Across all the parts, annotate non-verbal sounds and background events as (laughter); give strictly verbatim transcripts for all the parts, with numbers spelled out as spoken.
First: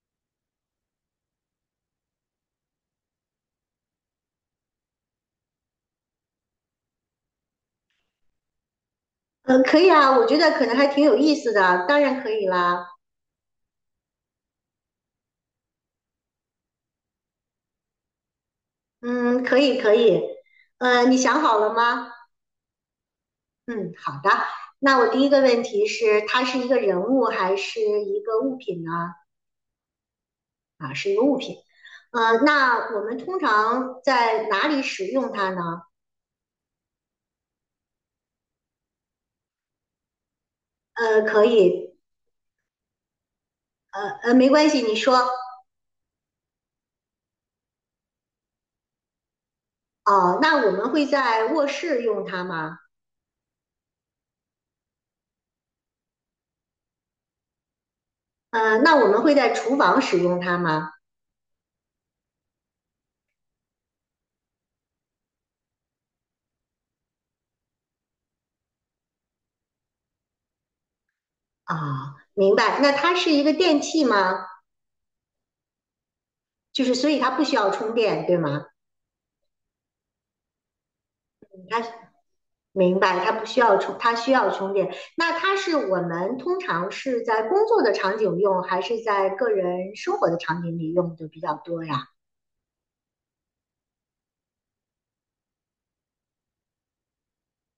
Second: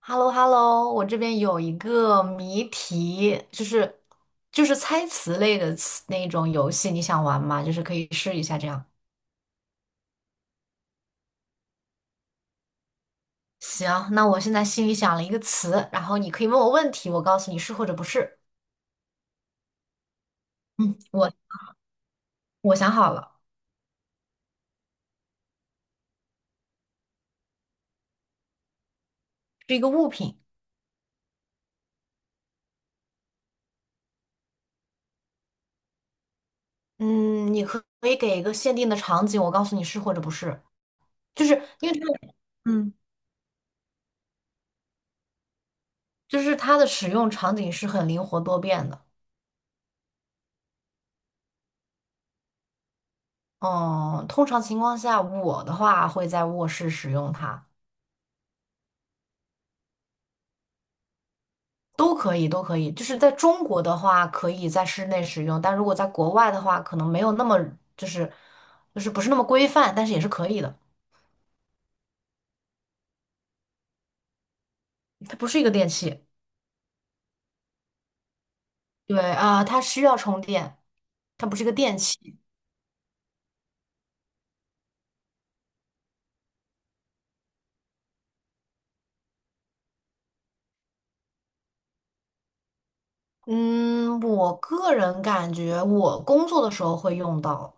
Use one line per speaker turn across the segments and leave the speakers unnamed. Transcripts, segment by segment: h e l l o h e l l o 我这边有一个谜题，就是就是猜词类的词那种游戏，你想玩吗？就是可以试一下这样。
嗯，可以啊，我觉得可能还挺有意思的，当然可以啦。
行，那我现在心里想了一个词，然后你可以问我问题，我告诉你是或者不是。
嗯，可以可以。
嗯，
呃，你
我
想好了吗？
我想好了，
嗯，好的。那我第一个问题是，它是一个人物还是一个物品呢？
是一个物品。
啊，是一个物品。呃，那我们通常在哪里使用它呢？
嗯，你可可以给一个限定的场景，我告诉你是或者不是，
呃，可
就是因
以。
为这个，嗯，
呃呃，没关系，你说。
就是它的使用场景是很灵活多变的。
哦，那我们会在卧室用它吗？
嗯，通常情况下，我的话会在卧室使用它。
呃，那我们会在厨房使用它吗？
都可以，都可以。就是在中国的话，可以在室内使用，但如果在国外的话，可能没有那么就是就是不是那么规范，但是也是可以的。
啊，明白。那它是一个电器吗？
它不是一个电器，
就是所以它不需要充电，对吗？
对啊，它需要充电，它不是一个
它
电器。
明白，它不需要充，它需要充电。那它是我们通常是在工作的场景用，还是在个人生活的场景里用的比较多呀？
嗯，我个人感觉我工作的时候会用到，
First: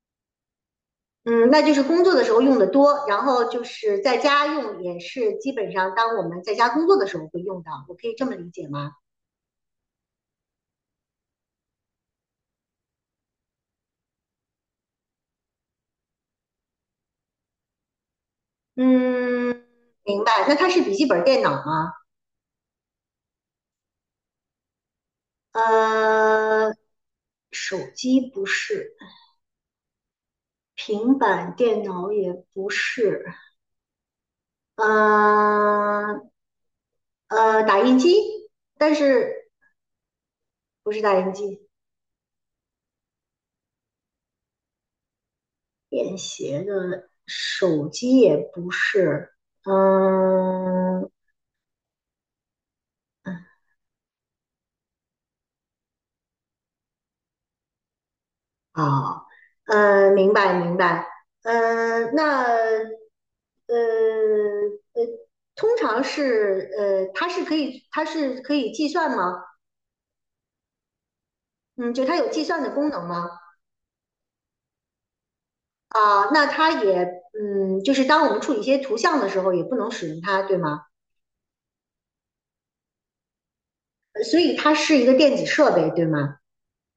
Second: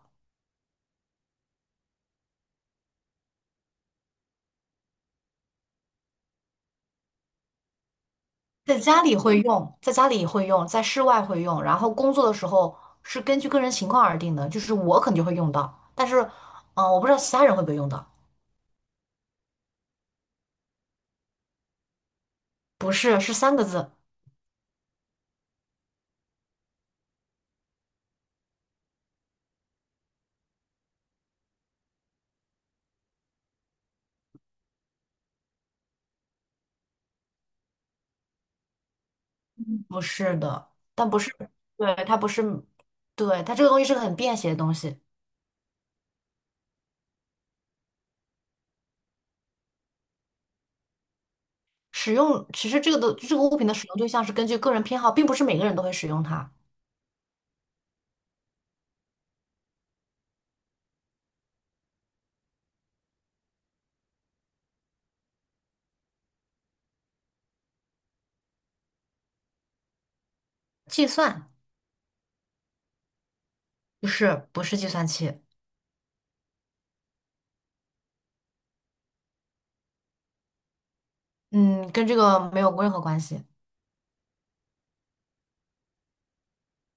嗯，那就是工作的时候用的多，然后就是在家用也是基本上当我们在家工作的时候会用到，我可以这么理解
在
吗？
家里会用，在家里会用，在室外会用，然后工作的时候是根据个人情况而定的，就是我肯定会用到，但是嗯、呃我不知道其他人会不会用到。
嗯，明白。那它是笔记本电脑吗？
不是，是三个字。
呃，手机不是，平板电脑也不是。呃呃，打印机，但是
不是的，
不是
但
打
不
印
是，
机，
对，它不是，对，它这个东西是个很便携的东西。
便携的手机也不是。嗯，
使用其实这个的这个物品的使用对象是根据个人偏好，并不是每个人都会使用它。
哦，呃，明白明白。呃，那呃呃，通常是呃，它是可以它是可以计算吗？
计算
嗯，就它有计算的功能吗？
不是不是计算器，
啊，那它也嗯，就是当我们处理一些图像的时候，也不能使用它，对吗？
嗯，跟这个没有任何关系。
所以它是一个电子设备，对吗？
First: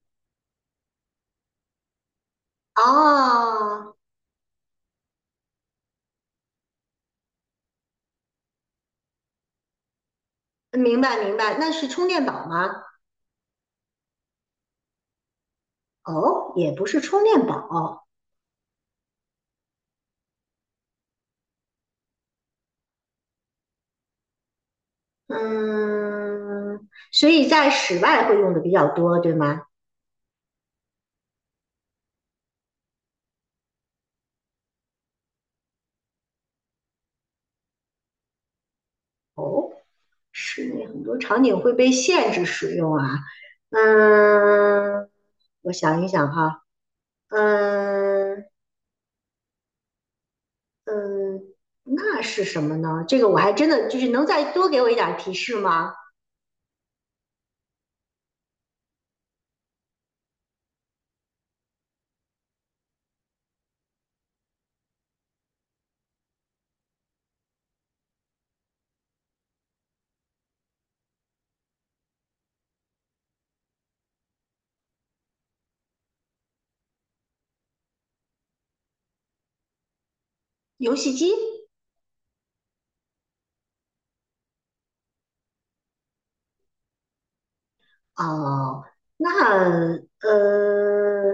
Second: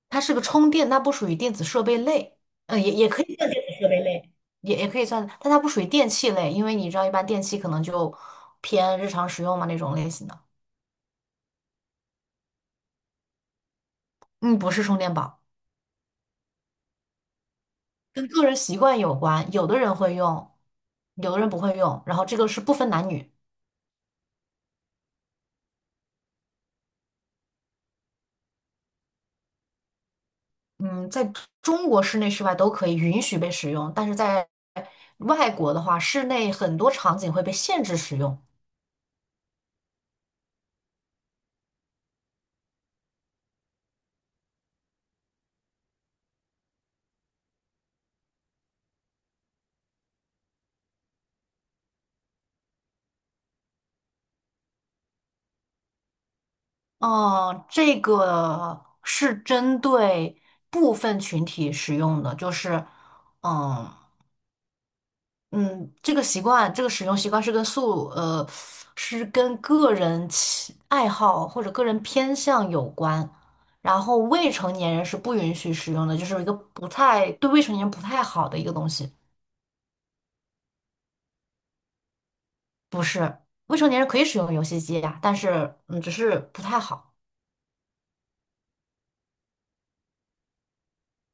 它是个充电，它不属于电子设备类，嗯，也也可以算电子设
哦，
备类，也也可以算，但它不属于电器类，因为你知道一般电器可能就偏日常使用嘛那种类型的。
明白明白，那是充电宝吗？
嗯，不是充电宝。
哦，也不是充电宝。
跟个人习惯有关，有的人会用，有的人不会用，然后这个是不分男女，
嗯，所以在室外会用的比较多，对吗？
嗯，在中国室内室外都可以允许被使用，但是在外国的话，室内很多场景会被限制使用。
室内很多场景会被限制使用啊。嗯，我想一想哈。嗯嗯，那是什么呢？这个我还真的就是能再多给我一点提示吗？
哦，这个是针对部分群体使用的，就是，嗯。嗯，这个习惯，这个使用习惯是跟素，呃，是跟个人喜爱好或者个人偏向有关。然后未成年人是不允许使用的，就是一个不太，对未成年人不太好的一个东西。
游戏机。
是未成年人可以使用游戏机呀，但是嗯，只是不太好。
哦，那呃，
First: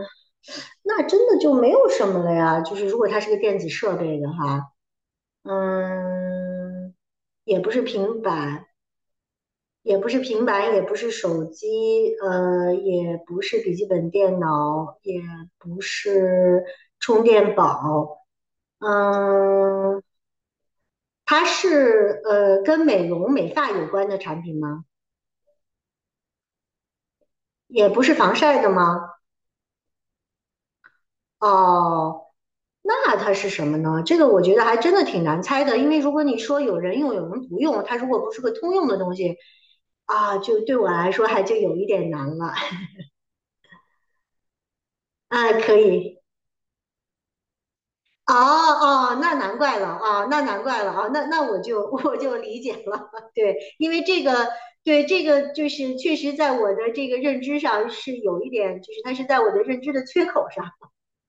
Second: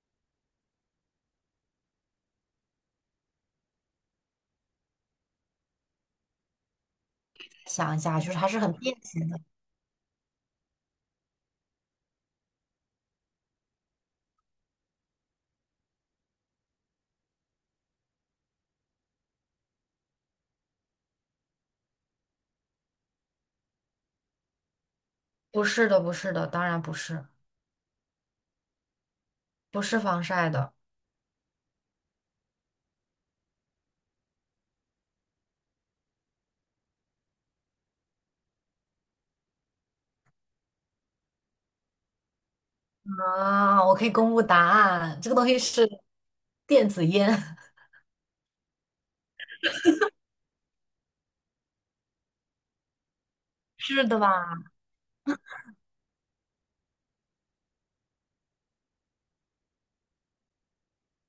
那真的就没有什么了呀。就是如果它是个电子设备的话，嗯，也不是
想一下，
平
就是还是
板，
很便携的。
也不是平板，也不是手机，呃，也不是笔记本电脑，也不是充电宝。嗯，它是呃跟美容美发有关的产品吗？
不是的，不是的，当然不是，
也不是防晒的吗？
不是防晒的。
哦，那它是什么呢？这个我觉得还真的挺难猜的，因为如果你说有人用，有人不用，它如果不是个通用的东西啊，就对我来说还就有一点难了。
啊！我可以公布答案，
(laughs)
这个东
啊，
西
可
是
以。
电子烟，
哦哦，那难怪了啊，那难怪了啊，那那我就 (laughs) 我就理解了。(laughs) 对，
(laughs)
因为
是的
这个，
吧？
对这个就是确实在我的这个认知上是有一点，就是它是在我的认知的缺口上。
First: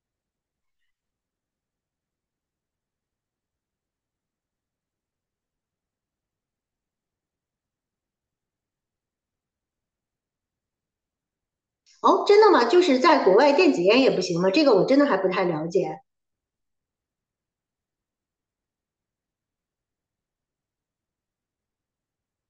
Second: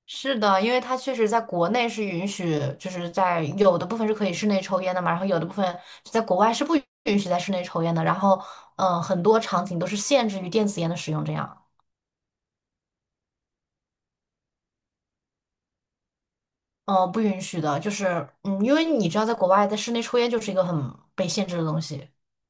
是的，因为它确实在国内是允许，就是在有的部分是可以室内抽烟的嘛，然后有的部分在国外是不允许在室内抽烟的，然后嗯、呃很多场景都是限制于电子烟的使用，这样
哦，真的吗？就是在国外电子烟也不行吗？这个我真的还不太了解。
嗯、呃不允许的，就是嗯，因为你知道在国外在室内抽烟就是一个很被限制的东西。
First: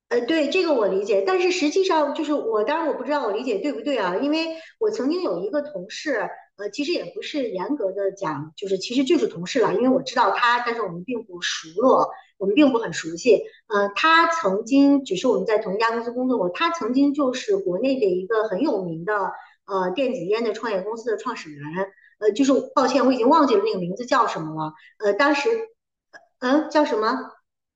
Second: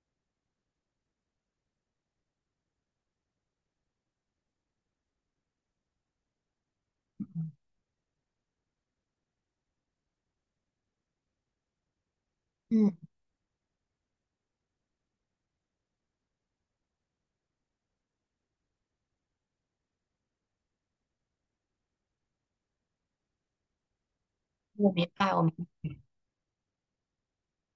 呃，对，这个我理解，但是实际上就是我，当然我不知道我理解对不对啊，因为我曾经有一个同事。呃，其实也不是严格的讲，就是其实就是同事了，因为我知道他，但是我们并不熟络，我们并不很
嗯，
熟悉。呃，他曾经只是我们在同一家公司工作过，他曾经就是国内的一个很有名的呃电子烟的创业公司的创始人。呃，就是抱歉，我已经忘记了那个名字叫什么了。
我明
呃，
白，
当
我
时，
明
嗯、呃叫什么？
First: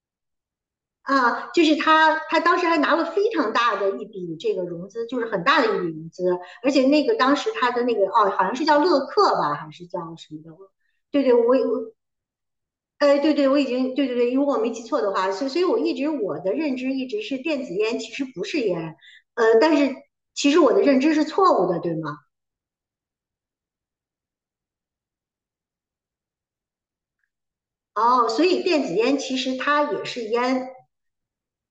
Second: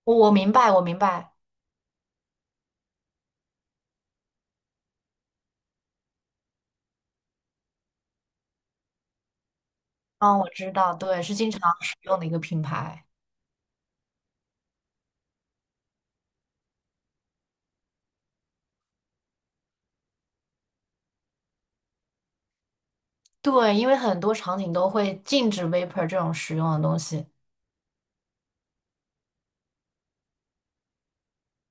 我我明白，我明白，
啊，就是他，他，当时还拿了非常大的一笔这个融资，就是很大的一笔融资，而且那个当时他的那个哦，好像是叫乐客吧，还是叫什
嗯，
么
我
的？
知道，
对
对，
对，
是
我
经常
我
使用的一个品牌，
哎，对对，我已经对对对，如果我没记错的话，所以所以我一直我的认知一直是电子烟其实不是烟。呃，但是其实我的认知是错误的，对吗？
对，因为很多场景都会禁止 vapor 这种使用的东西，
哦，所以电子烟其实它也是烟。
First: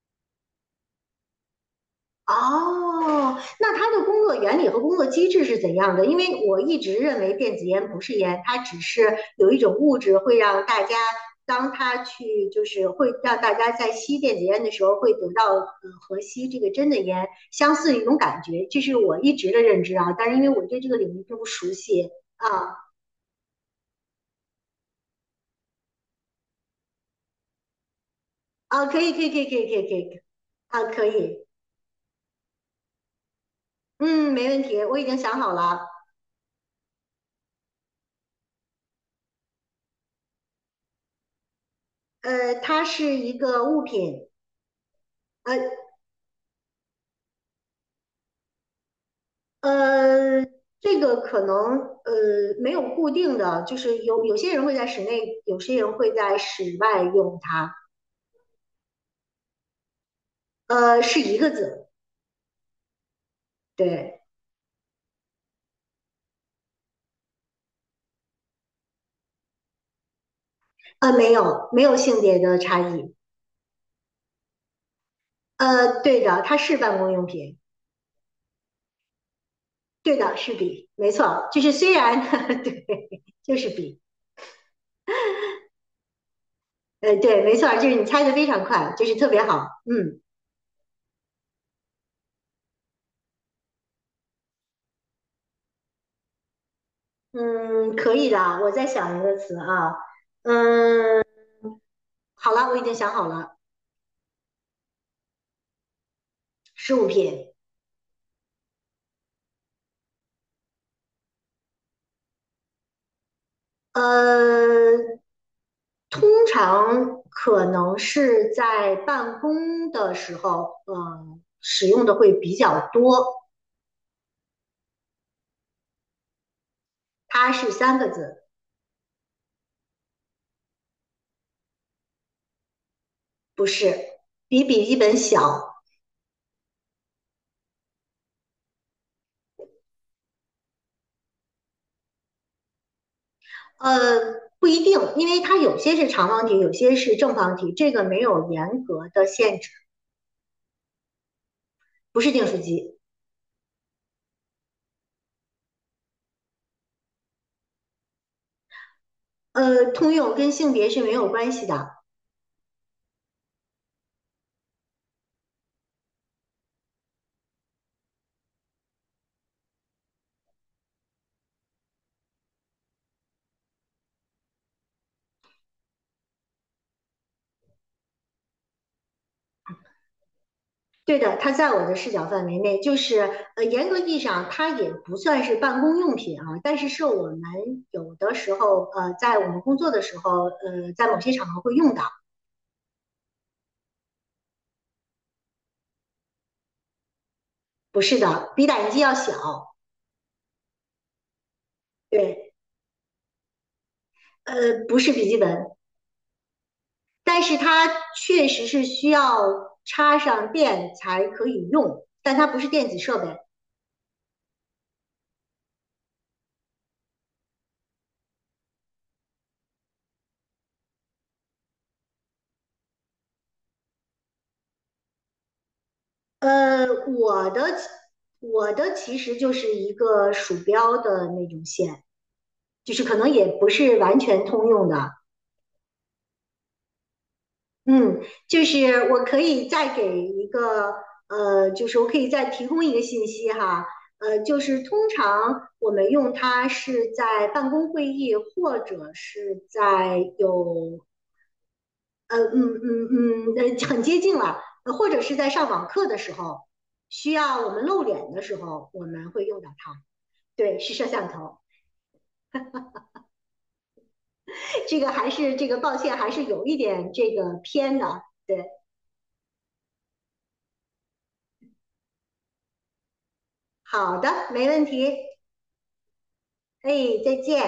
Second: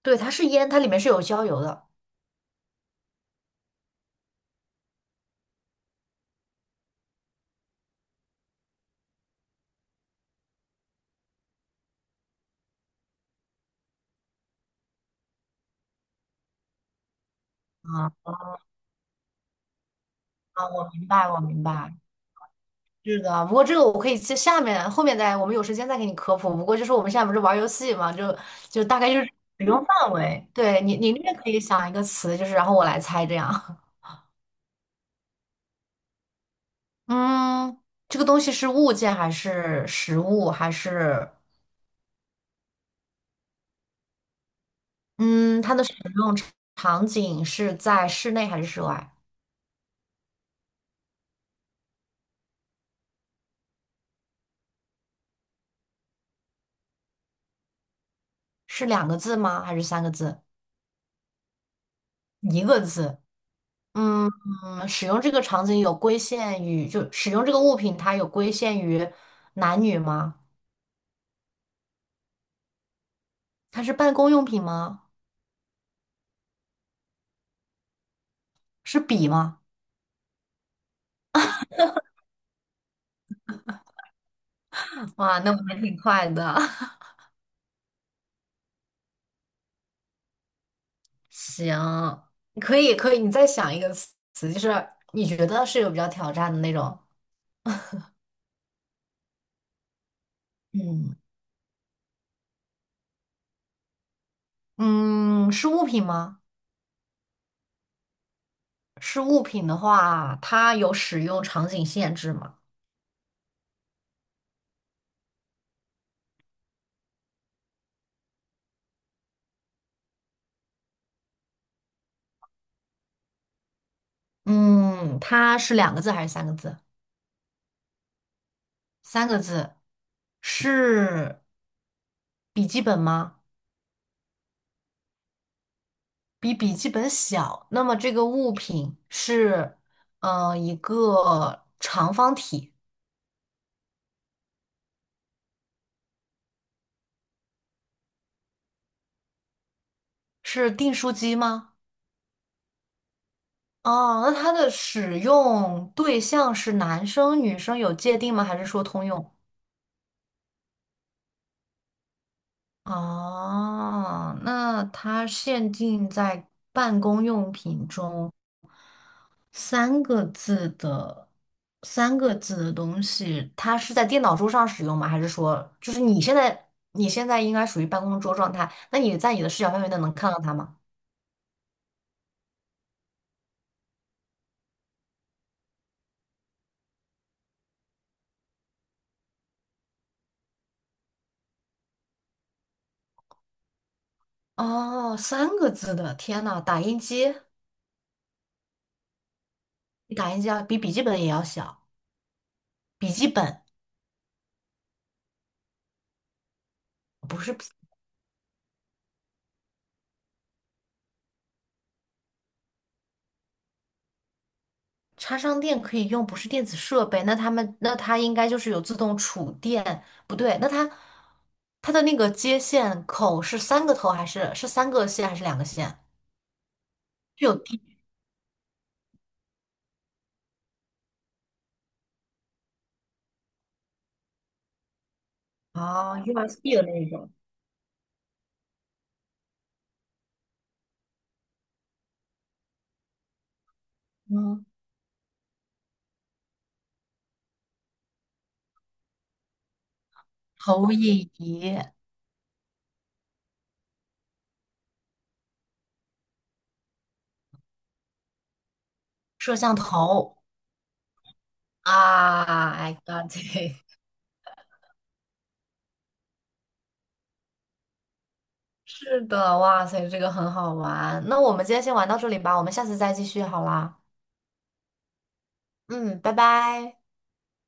对，它是烟，它里面是有焦油的。
哦，那它的工作原理和工作机制是怎样的？因为我一直认为电子烟不是烟，它只是有一种物质会让大家，当它去就是会让大家在吸电子烟的时候会得到呃和吸这个真的烟相似的一种
啊。
感觉，这是我一直的认知啊。但是因为我
啊，
对这
我
个
明
领域
白，
并
我
不
明
熟
白。
悉啊
是的，不过这个我可以在下面后面再，我们有时间再给你科普。不过就是我们现在不是玩游戏嘛，就就
啊，
大
可
概
以
就
可
是
以可以可以
使
可以
用
可
范
以。
围。对
啊，
你，
可
你那边
以。
可以想一个词，就是然后我来猜这样。
嗯，没问题，我已经想好了。
(laughs) 嗯，这个东西是物件还是实物，还是
呃，它是一个物品。呃，
嗯，它的使用场场景是在室内还是室外？
呃，这个可能呃没有固定的，就是有有些人会在室内，有些人会在室外用它。
是两个字吗？还是三个字？
呃，是一个字。
一个字。
对，
嗯，使用这个场景有规限于，就使用这个物品，它有规限于男女吗？
呃，没有没有性别的差异。
它是办公用品吗？
呃，对的，它是办公用品。
是笔吗？
对的，是笔，没错，就是虽然 (laughs) 对，就是笔。
(laughs) 哇，那我还挺快的。(laughs)
呃，对，没错，就是你猜的非常快，就是特别好。嗯
行，可以可以，你再想一个词，就是你觉得是有比较挑战的那种。
嗯，可以的，我再想一个词啊。
嗯
嗯，好了，我已经想好了。
嗯，是物品吗？
十五品。
是物品的话，它有使用场景限制吗？
呃，通常可能是在办公的时候，嗯，使用的会比较多。
嗯，它是两个字还是三个字？
它是三个字。
三个字，是笔记本吗？
不是，比笔记本小。
比笔记本小，那么这个物品是，呃，一个长方体，
呃，不一定，因为它有些是长方体，有些是正方体，这个没有严格的限制。
是订书机吗？
不是订书机。
哦，那它的使用对象是男生、女生有界定吗？还是说通用？
呃，通用跟性别是没有关系的。
哦，那它限定在办公用品中，三个字的三个字的东西，它是在电脑桌上使用吗？还是说，就是你现在你现在应该属于办公桌状态？那你在你的视角范围内能看到它吗？
对的，它在我的视角范围内，就是呃，严格意义上它也不算是办公用品啊，但是是我们有的时候呃，在我们工作的时候，呃，在某些场合会用到。
哦，三个字的，天呐，打印机
不是的，比打印机要小。
比打印机要比笔记本也要小，
对，
笔记本
呃，不是笔记本，
不
但
是
是
笔
它确实是需要插上电才可以用，但它不是电子设备。
插上电可以用，不是电子设备，那他们那它应该就是有自动储电，不对，那它它的那个接线口是三个头还是是三个线还是两个线？
呃，
是
我的
有。
我的其实就是一个鼠标的那种线，就是可能也不是完全通用的。
哦，U S B 的那一种，
嗯，就是我可以再给一个呃，就是我可以再提供一个信息哈。呃，就
嗯，
是通常我们用它是在办公会议或者是在
投
有
影仪、
呃嗯嗯嗯呃很接近了，呃或者是在上网课的时候，需要我们露脸的时候，我们会
摄
用到
像
它。
头。
对，是摄像头。
啊，I got it，
(laughs) 这个还是这个，抱歉，还是有一点这个偏的。对，
(laughs) 是的，哇塞，这个很好玩。那我们今天先玩到这里吧，我们下次再继续好啦。
好的，没问题。
嗯，拜拜。
哎，再见。